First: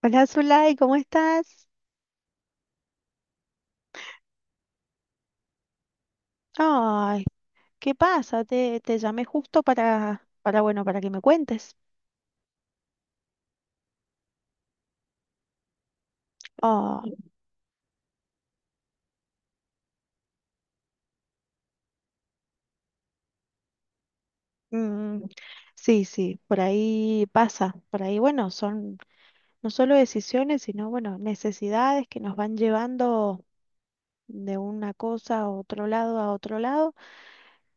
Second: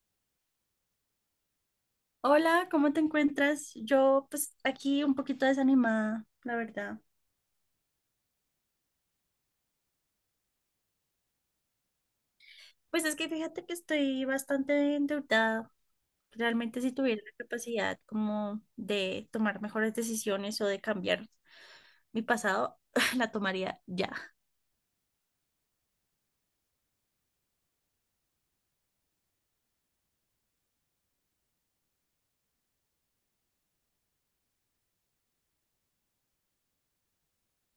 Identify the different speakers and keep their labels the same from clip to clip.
Speaker 1: Hola Zulay, ¿cómo estás?
Speaker 2: Hola, ¿cómo te encuentras? Yo pues aquí un poquito desanimada, la verdad.
Speaker 1: Ay, ¿qué pasa? Te llamé justo para que me cuentes.
Speaker 2: Pues es que fíjate que estoy bastante endeudada. Realmente si
Speaker 1: Ah,
Speaker 2: tuviera la capacidad como de tomar mejores decisiones o de cambiar mi pasado, la tomaría ya.
Speaker 1: mm, sí, sí, por ahí pasa. Por ahí, bueno, son no solo decisiones, sino, bueno, necesidades que nos van llevando de una cosa a otro lado, a otro lado.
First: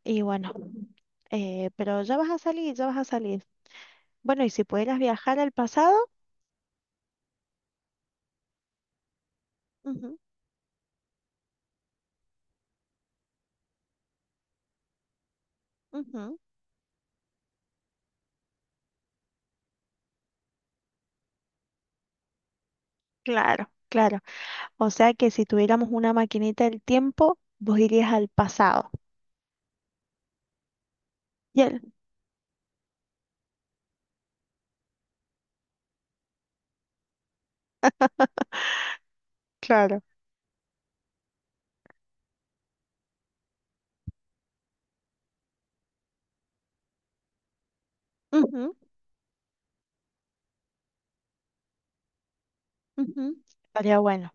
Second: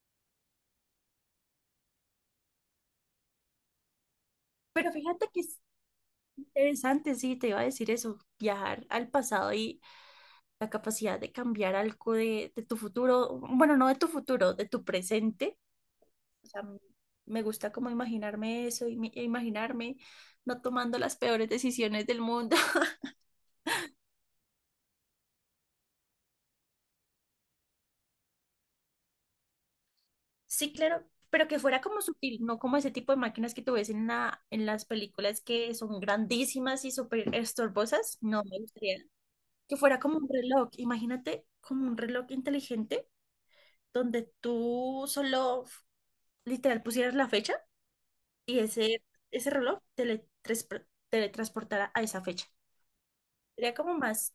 Speaker 1: Y bueno, pero ya vas a salir, ya vas a salir. Bueno, y si
Speaker 2: Pero
Speaker 1: pudieras
Speaker 2: fíjate
Speaker 1: viajar
Speaker 2: que
Speaker 1: al
Speaker 2: es
Speaker 1: pasado,
Speaker 2: interesante, sí, te iba a decir eso, viajar al pasado y
Speaker 1: ujú,
Speaker 2: la capacidad de cambiar algo de tu futuro, bueno, no de tu futuro, de tu presente.
Speaker 1: ujú,
Speaker 2: O sea, me gusta como imaginarme eso e imaginarme no tomando las peores decisiones del mundo.
Speaker 1: claro, claro. O sea que si tuviéramos una maquinita del tiempo, vos irías al pasado.
Speaker 2: Sí, claro, pero que
Speaker 1: Y
Speaker 2: fuera
Speaker 1: él,
Speaker 2: como sutil, no como ese tipo de máquinas que tú ves en en las películas que son grandísimas y súper estorbosas. No me gustaría que fuera
Speaker 1: claro.
Speaker 2: como un reloj. Imagínate como un reloj inteligente donde tú solo literal pusieras la fecha y
Speaker 1: Ujú,
Speaker 2: ese reloj teletransportara a esa fecha.
Speaker 1: ujú,
Speaker 2: Sería como
Speaker 1: estaría bueno.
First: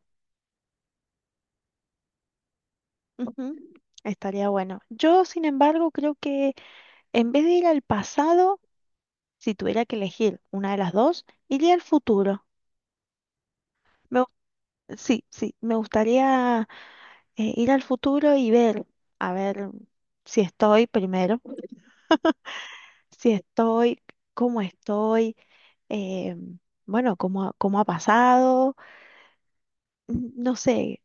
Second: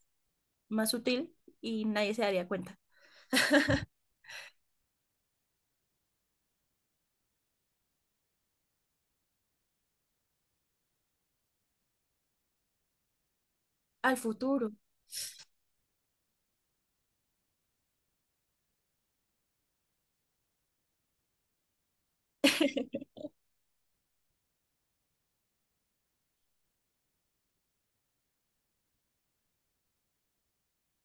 Speaker 2: más sutil y nadie se daría cuenta.
Speaker 1: Ujú, estaría bueno. Yo, sin embargo, creo que en vez de ir al pasado, si tuviera que elegir una de las dos, iría al futuro.
Speaker 2: Al
Speaker 1: Me gu-
Speaker 2: futuro.
Speaker 1: sí, sí, me gustaría ir al futuro y ver, a ver si estoy primero, si estoy, cómo estoy, eh, bueno, cómo, cómo ha pasado. No sé,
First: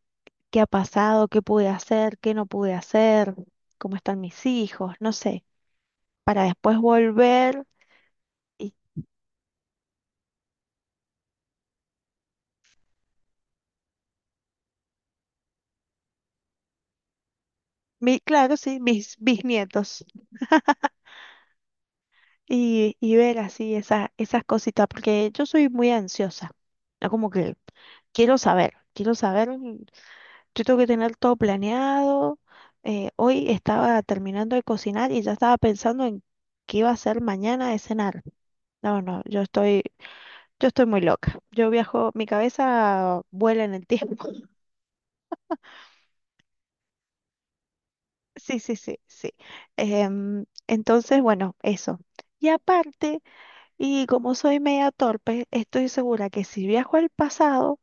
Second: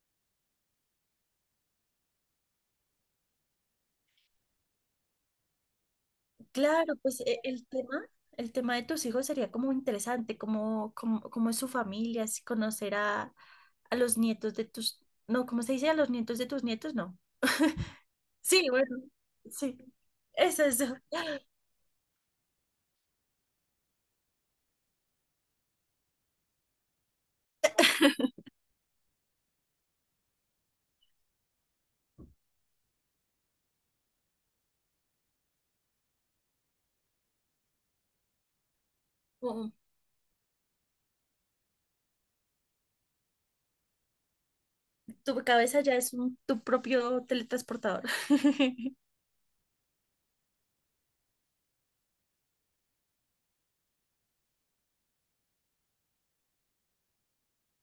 Speaker 1: qué ha pasado, qué pude hacer, qué no pude hacer, cómo están mis hijos, no sé, para después
Speaker 2: Claro, pues
Speaker 1: volver
Speaker 2: el
Speaker 1: y,
Speaker 2: tema de tus hijos sería como interesante, como, como es su familia, si conocer a los nietos de tus, no, ¿cómo se dice? A los nietos de tus nietos, no.
Speaker 1: mi, claro,
Speaker 2: Sí,
Speaker 1: sí,
Speaker 2: bueno,
Speaker 1: mis
Speaker 2: sí,
Speaker 1: bisnietos
Speaker 2: eso es.
Speaker 1: y ver así esa, esas cositas, porque yo soy muy ansiosa, ¿no? Como que quiero saber, mm, yo tengo que tener todo planeado, hoy estaba terminando de cocinar y ya estaba pensando en qué iba a hacer mañana de cenar. No, no, yo
Speaker 2: Como
Speaker 1: estoy... Yo estoy muy loca. Yo viajo, mi cabeza vuela en el tiempo.
Speaker 2: tu cabeza ya es tu propio teletransportador.
Speaker 1: Sí, sí, sí, sí. Entonces, bueno, eso. Y aparte, y como soy media torpe, estoy segura que si viajo al pasado,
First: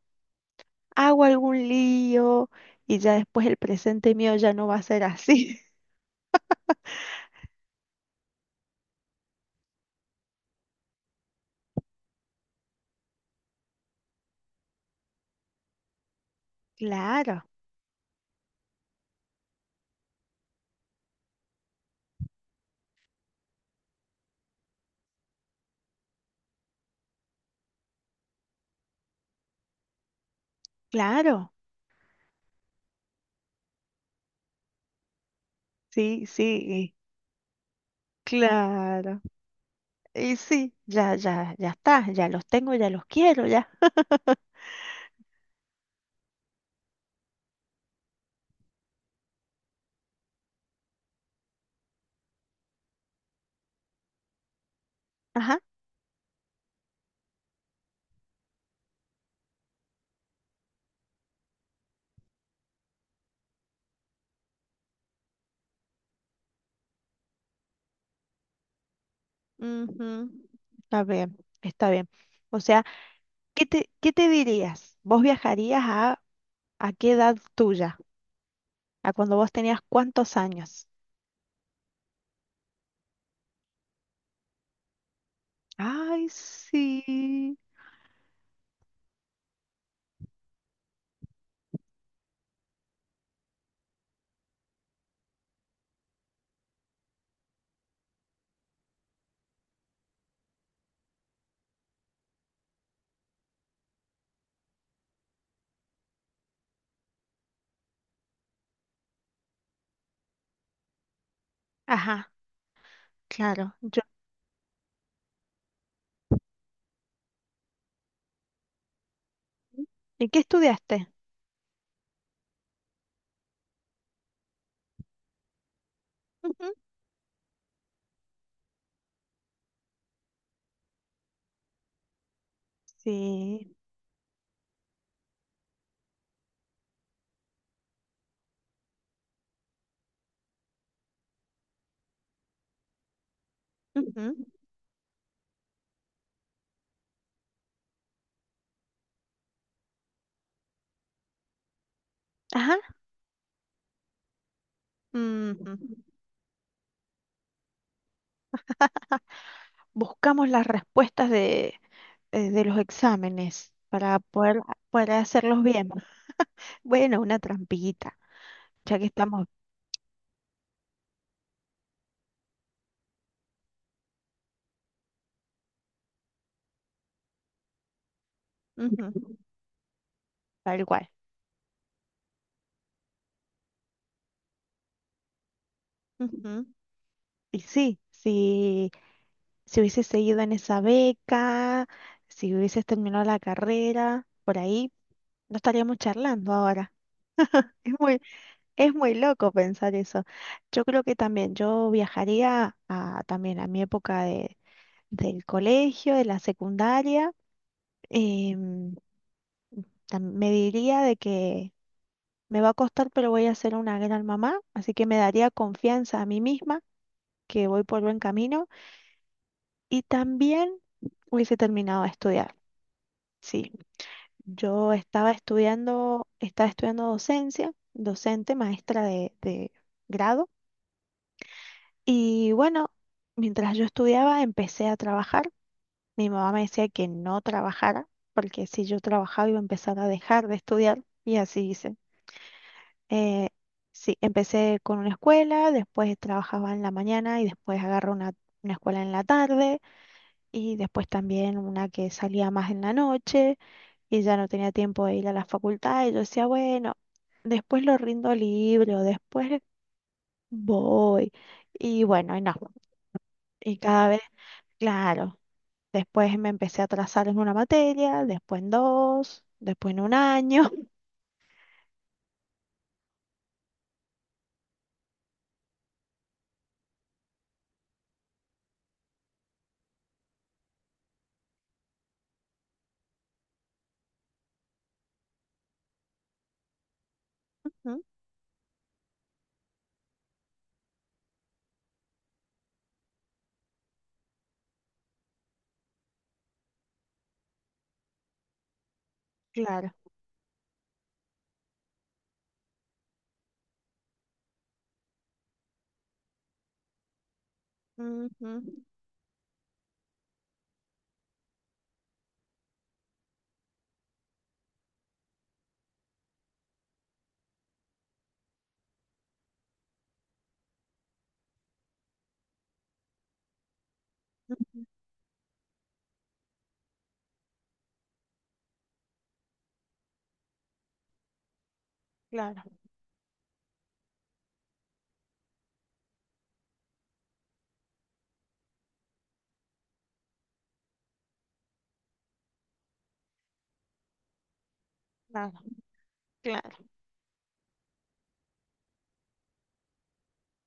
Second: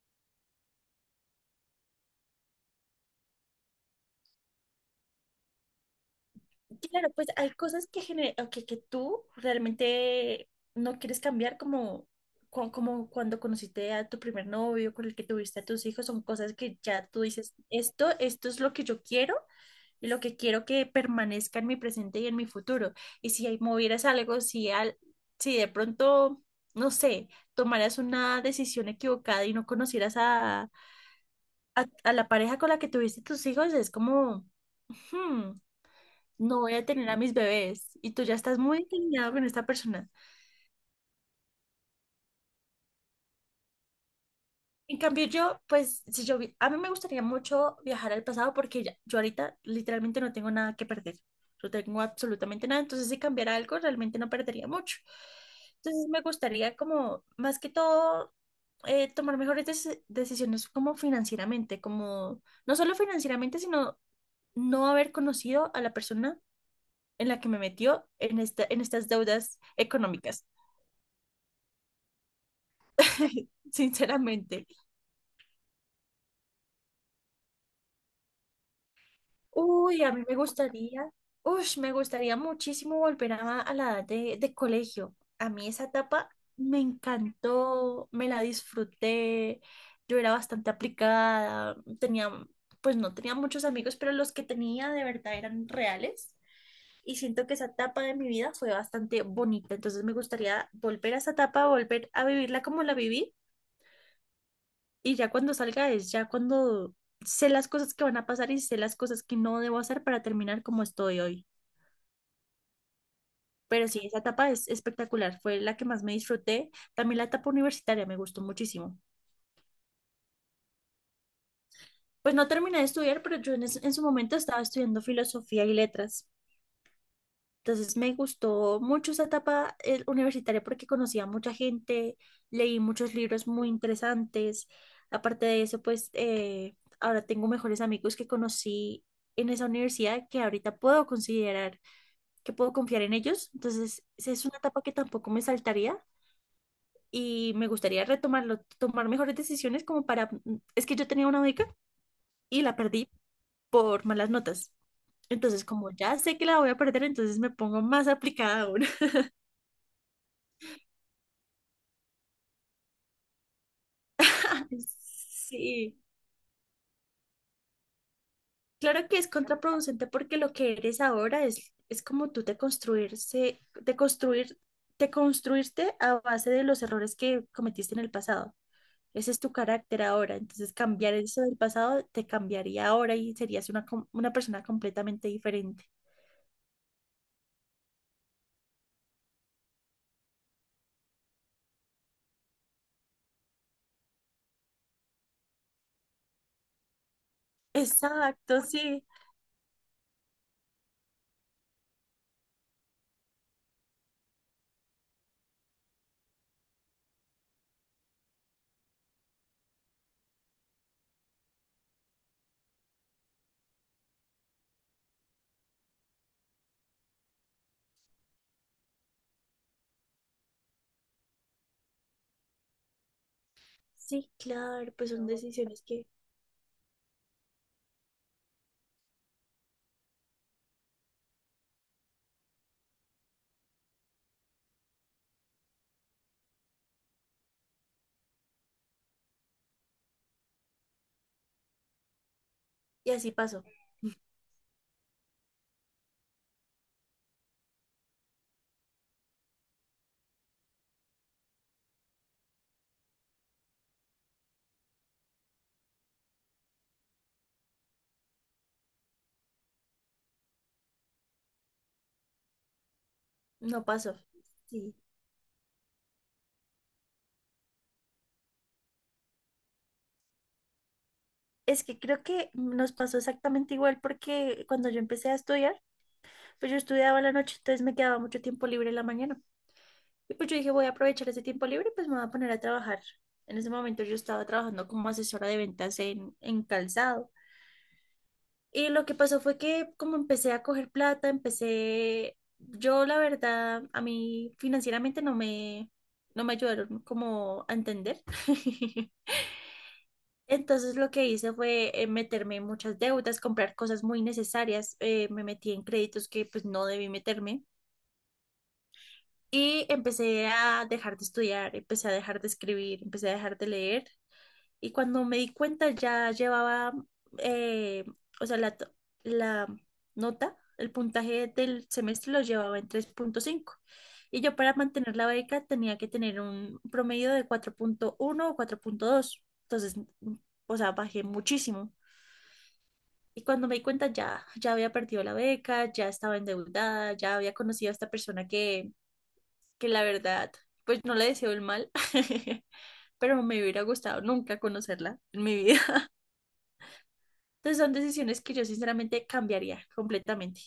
Speaker 1: hago algún lío y ya después el presente mío ya no va a ser así.
Speaker 2: Claro, pues hay cosas que, que tú realmente no quieres cambiar, como, como cuando conociste a tu primer novio, con el que tuviste a tus hijos, son cosas que ya tú
Speaker 1: Claro,
Speaker 2: dices, esto es lo que yo quiero y lo que quiero que permanezca en mi presente y en mi futuro. Y si ahí movieras algo, si, al, si de pronto, no sé, tomaras una decisión equivocada y no conocieras
Speaker 1: claro.
Speaker 2: a la pareja con la que tuviste tus hijos, es como
Speaker 1: Sí,
Speaker 2: no voy a
Speaker 1: sí,
Speaker 2: tener a mis bebés y tú ya estás muy
Speaker 1: claro.
Speaker 2: encariñado con esta persona.
Speaker 1: Y sí, ya, ya, ya está. Ya los tengo, ya los quiero, ya.
Speaker 2: En cambio, yo, pues, si yo, vi- a mí me gustaría mucho viajar al pasado porque yo ahorita literalmente no tengo nada que perder. No tengo absolutamente nada. Entonces, si cambiara algo, realmente no perdería mucho.
Speaker 1: Ajá.
Speaker 2: Entonces, me gustaría como, más que todo, tomar mejores decisiones como financieramente, como, no solo financieramente, sino no haber conocido a la persona en la que me metió en en estas deudas
Speaker 1: Ujú,
Speaker 2: económicas.
Speaker 1: está bien, está bien. O sea, ¿qué te, qué te
Speaker 2: Sinceramente.
Speaker 1: dirías? ¿Vos viajarías a ¿A qué edad tuya? ¿A cuando vos tenías
Speaker 2: Uy, a mí me
Speaker 1: cuántos años?
Speaker 2: gustaría, uy, me gustaría muchísimo volver a la edad de colegio. A mí esa etapa
Speaker 1: Ay,
Speaker 2: me
Speaker 1: sí.
Speaker 2: encantó, me la disfruté, yo era bastante aplicada, tenía, pues no tenía muchos amigos, pero los que tenía de verdad eran reales. Y siento que esa etapa de mi vida fue bastante bonita, entonces me gustaría volver a esa etapa, volver a vivirla como la viví. Y ya cuando salga es ya cuando sé las cosas que van a pasar y sé las cosas que no debo hacer para terminar como estoy hoy.
Speaker 1: Ajá, claro.
Speaker 2: Pero sí,
Speaker 1: Yo.
Speaker 2: esa etapa es espectacular, fue la que más me disfruté. También la etapa universitaria me gustó muchísimo.
Speaker 1: ¿Y qué estudiaste?
Speaker 2: Pues no terminé de estudiar, pero yo en su momento estaba estudiando filosofía y letras.
Speaker 1: Ujú.
Speaker 2: Entonces me gustó mucho esa etapa universitaria porque conocí a mucha gente, leí muchos libros muy
Speaker 1: Sí.
Speaker 2: interesantes. Aparte de eso, pues ahora tengo mejores amigos que conocí en esa universidad que ahorita puedo considerar que puedo confiar en ellos. Entonces esa
Speaker 1: Ujú.
Speaker 2: es una etapa que tampoco me saltaría y me gustaría retomarlo, tomar mejores decisiones como para... es que yo tenía una beca y la
Speaker 1: Ajá.
Speaker 2: perdí por malas notas. Entonces,
Speaker 1: Ujú.
Speaker 2: como ya sé que la voy a perder, entonces me pongo más aplicada aún.
Speaker 1: Buscamos las respuestas de los exámenes poder hacerlos bien.
Speaker 2: Sí,
Speaker 1: Bueno, una trampita, ya que
Speaker 2: claro que es
Speaker 1: estamos
Speaker 2: contraproducente porque lo que eres ahora es como tú te construirse, te construir, te construirte a base de los errores que cometiste en el pasado.
Speaker 1: ujú,
Speaker 2: Ese es tu carácter ahora. Entonces
Speaker 1: tal cual.
Speaker 2: cambiar eso del pasado te cambiaría ahora y serías una persona completamente diferente.
Speaker 1: Ujú. Y sí, sí. Si hubieses seguido en esa beca, si hubieses terminado la carrera, por ahí no estaríamos charlando ahora. Es muy,
Speaker 2: Exacto,
Speaker 1: es
Speaker 2: sí.
Speaker 1: muy loco pensar eso. Yo creo que también yo viajaría a, también a mi época de, del colegio, de la secundaria. em, Me diría de que me va a costar, pero voy a ser una gran mamá, así que me daría confianza a mí misma que voy por buen camino y también hubiese terminado de estudiar. Sí.
Speaker 2: Sí, claro,
Speaker 1: Yo
Speaker 2: pues son decisiones que...
Speaker 1: estaba estudiando docencia, docente, maestra de grado. Y bueno, mientras yo estudiaba, empecé a trabajar. Mi mamá me decía que no trabajara, porque si yo trabajaba iba a empezar a dejar de estudiar. Y así hice.
Speaker 2: Y así
Speaker 1: Eh,
Speaker 2: pasó,
Speaker 1: sí, empecé con una escuela, después trabajaba en la mañana y después agarré una escuela en la tarde y después también una que salía más en la noche. Y ya no tenía tiempo de ir a la facultad y yo decía, bueno, después lo rindo libre o después voy. Y bueno, y no. Y
Speaker 2: no
Speaker 1: cada
Speaker 2: pasó.
Speaker 1: vez,
Speaker 2: Sí.
Speaker 1: claro, después me empecé a atrasar en una materia, después en dos, después en un año.
Speaker 2: Es que creo que nos pasó exactamente igual porque cuando yo empecé a estudiar, pues yo estudiaba la noche, entonces me quedaba mucho tiempo libre en la mañana. Y pues yo dije, voy a aprovechar ese tiempo libre, pues me voy a poner a trabajar. En ese momento yo estaba trabajando como asesora de ventas en calzado.
Speaker 1: Ujú,
Speaker 2: Y lo que pasó fue que como empecé a coger plata, empecé, yo la verdad, a mí financieramente no me ayudaron como a entender.
Speaker 1: claro.
Speaker 2: Entonces lo que hice fue meterme en muchas deudas, comprar cosas muy necesarias, me metí en créditos que pues no debí meterme.
Speaker 1: Ujú,
Speaker 2: Y empecé a dejar de estudiar, empecé a dejar de escribir, empecé a dejar de leer. Y cuando me di cuenta ya llevaba, eh, o sea, la, to- la nota, el puntaje del semestre lo llevaba en 3,5. Y yo para
Speaker 1: ujú,
Speaker 2: mantener la beca tenía que tener un promedio de 4,1 o 4,2. Entonces, o sea, bajé muchísimo.
Speaker 1: claro,
Speaker 2: Y cuando me di cuenta ya había perdido la beca, ya estaba endeudada, ya había conocido a esta persona que la verdad, pues no le deseo el mal, pero me hubiera gustado nunca conocerla en mi
Speaker 1: claro,
Speaker 2: vida.
Speaker 1: claro.
Speaker 2: Entonces son decisiones que yo sinceramente cambiaría completamente.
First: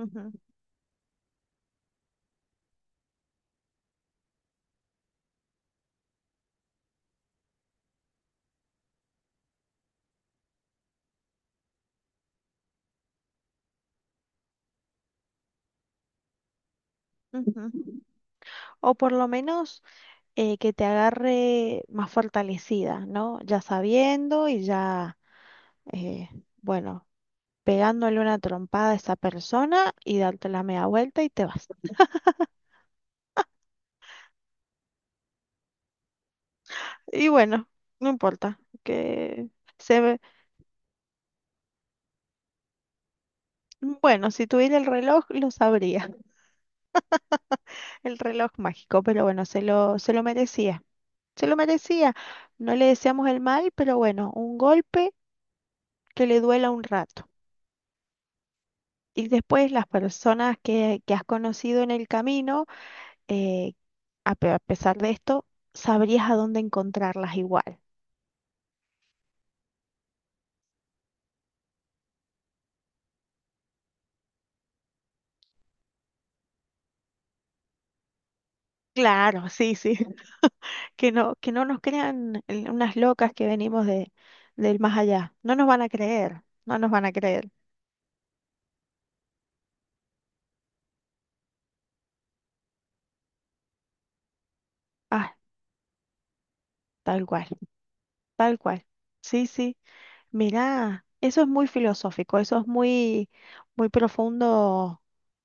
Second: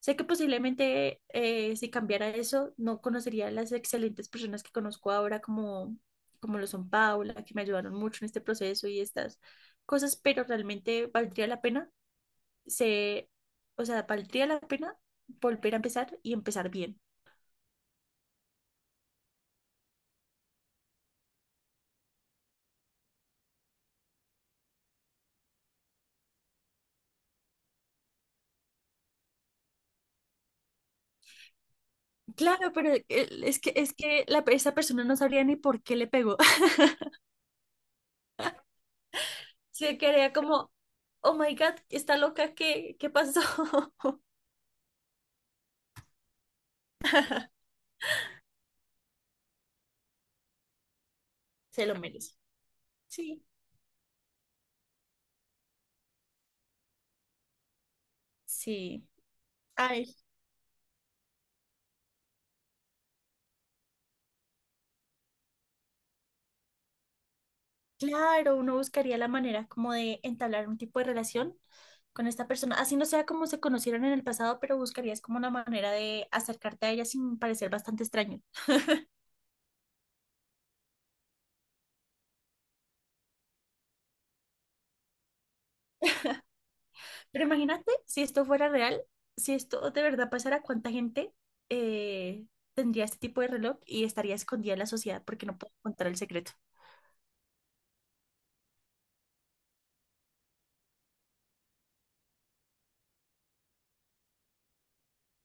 Speaker 2: Sé que posiblemente si cambiara eso, no conocería a las excelentes personas que conozco ahora, como, como lo son Paula, que me ayudaron mucho en este proceso y estas cosas, pero realmente valdría la pena, se, valdría la pena volver a empezar y empezar bien.
Speaker 1: ujú. O por lo menos que te agarre más fortalecida, ¿no? Ya sabiendo y ya, eh, bueno, pegándole una trompada a esa persona y darte la media vuelta y te vas.
Speaker 2: Claro, pero es que esa persona no sabría ni por qué le pegó.
Speaker 1: Y bueno, no importa, que
Speaker 2: Se
Speaker 1: se ve...
Speaker 2: quedaría como, oh my God, está loca, qué pasó?
Speaker 1: Bueno, si tuviera el reloj, lo sabría, el reloj mágico, pero bueno, se lo merecía, se lo
Speaker 2: Se lo
Speaker 1: merecía.
Speaker 2: merece.
Speaker 1: No le deseamos el
Speaker 2: Sí,
Speaker 1: mal, pero bueno, un golpe que le duela un rato.
Speaker 2: sí.
Speaker 1: Y después las
Speaker 2: Ay,
Speaker 1: personas que has conocido en el camino, eh, a pesar de esto, sabrías a dónde encontrarlas igual.
Speaker 2: claro, uno buscaría la manera como de entablar un tipo de relación con esta persona. Así no sea como se conocieron en el pasado, pero buscarías como una manera de acercarte a ella sin parecer bastante extraño.
Speaker 1: Claro, sí, sí. Que no, que no nos crean unas locas que venimos de, del más allá. No nos van a creer, no nos van a
Speaker 2: Pero
Speaker 1: creer.
Speaker 2: imagínate si esto fuera real, si esto de verdad pasara, ¿cuánta gente eh, tendría este tipo de reloj y estaría escondida en la sociedad
Speaker 1: Ah,
Speaker 2: porque no puede contar el secreto?
Speaker 1: tal cual, tal cual. Sí, sí. Mirá, eso es muy filosófico, eso es muy, muy profundo.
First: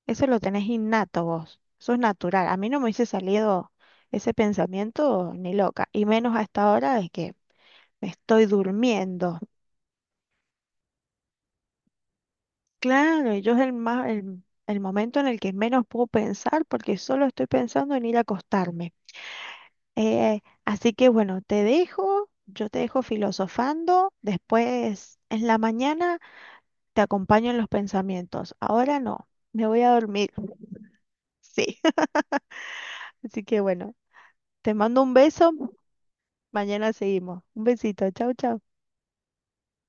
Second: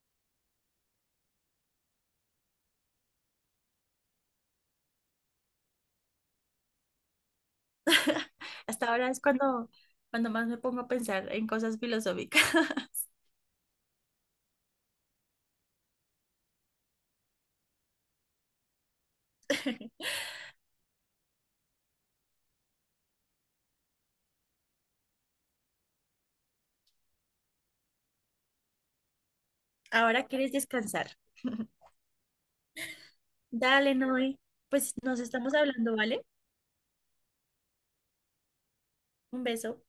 Speaker 1: Eso lo tenés innato vos, eso es natural. A mí no me hubiese salido ese pensamiento ni loca, y menos a esta hora de que me estoy
Speaker 2: Hasta ahora es
Speaker 1: durmiendo.
Speaker 2: cuando, cuando más me pongo a pensar en cosas filosóficas.
Speaker 1: Claro, y yo es el más, el momento en el que menos puedo pensar porque solo estoy pensando en ir a acostarme. Así que bueno, te dejo, yo te dejo filosofando, después en la mañana te acompaño en los pensamientos. Ahora no, me voy a
Speaker 2: Ahora
Speaker 1: dormir.
Speaker 2: quieres descansar.
Speaker 1: Sí, así que
Speaker 2: Dale,
Speaker 1: bueno,
Speaker 2: Noé.
Speaker 1: te
Speaker 2: Pues
Speaker 1: mando un
Speaker 2: nos
Speaker 1: beso,
Speaker 2: estamos hablando, ¿vale?
Speaker 1: mañana seguimos. Un besito, chau, chau.
Speaker 2: Un beso.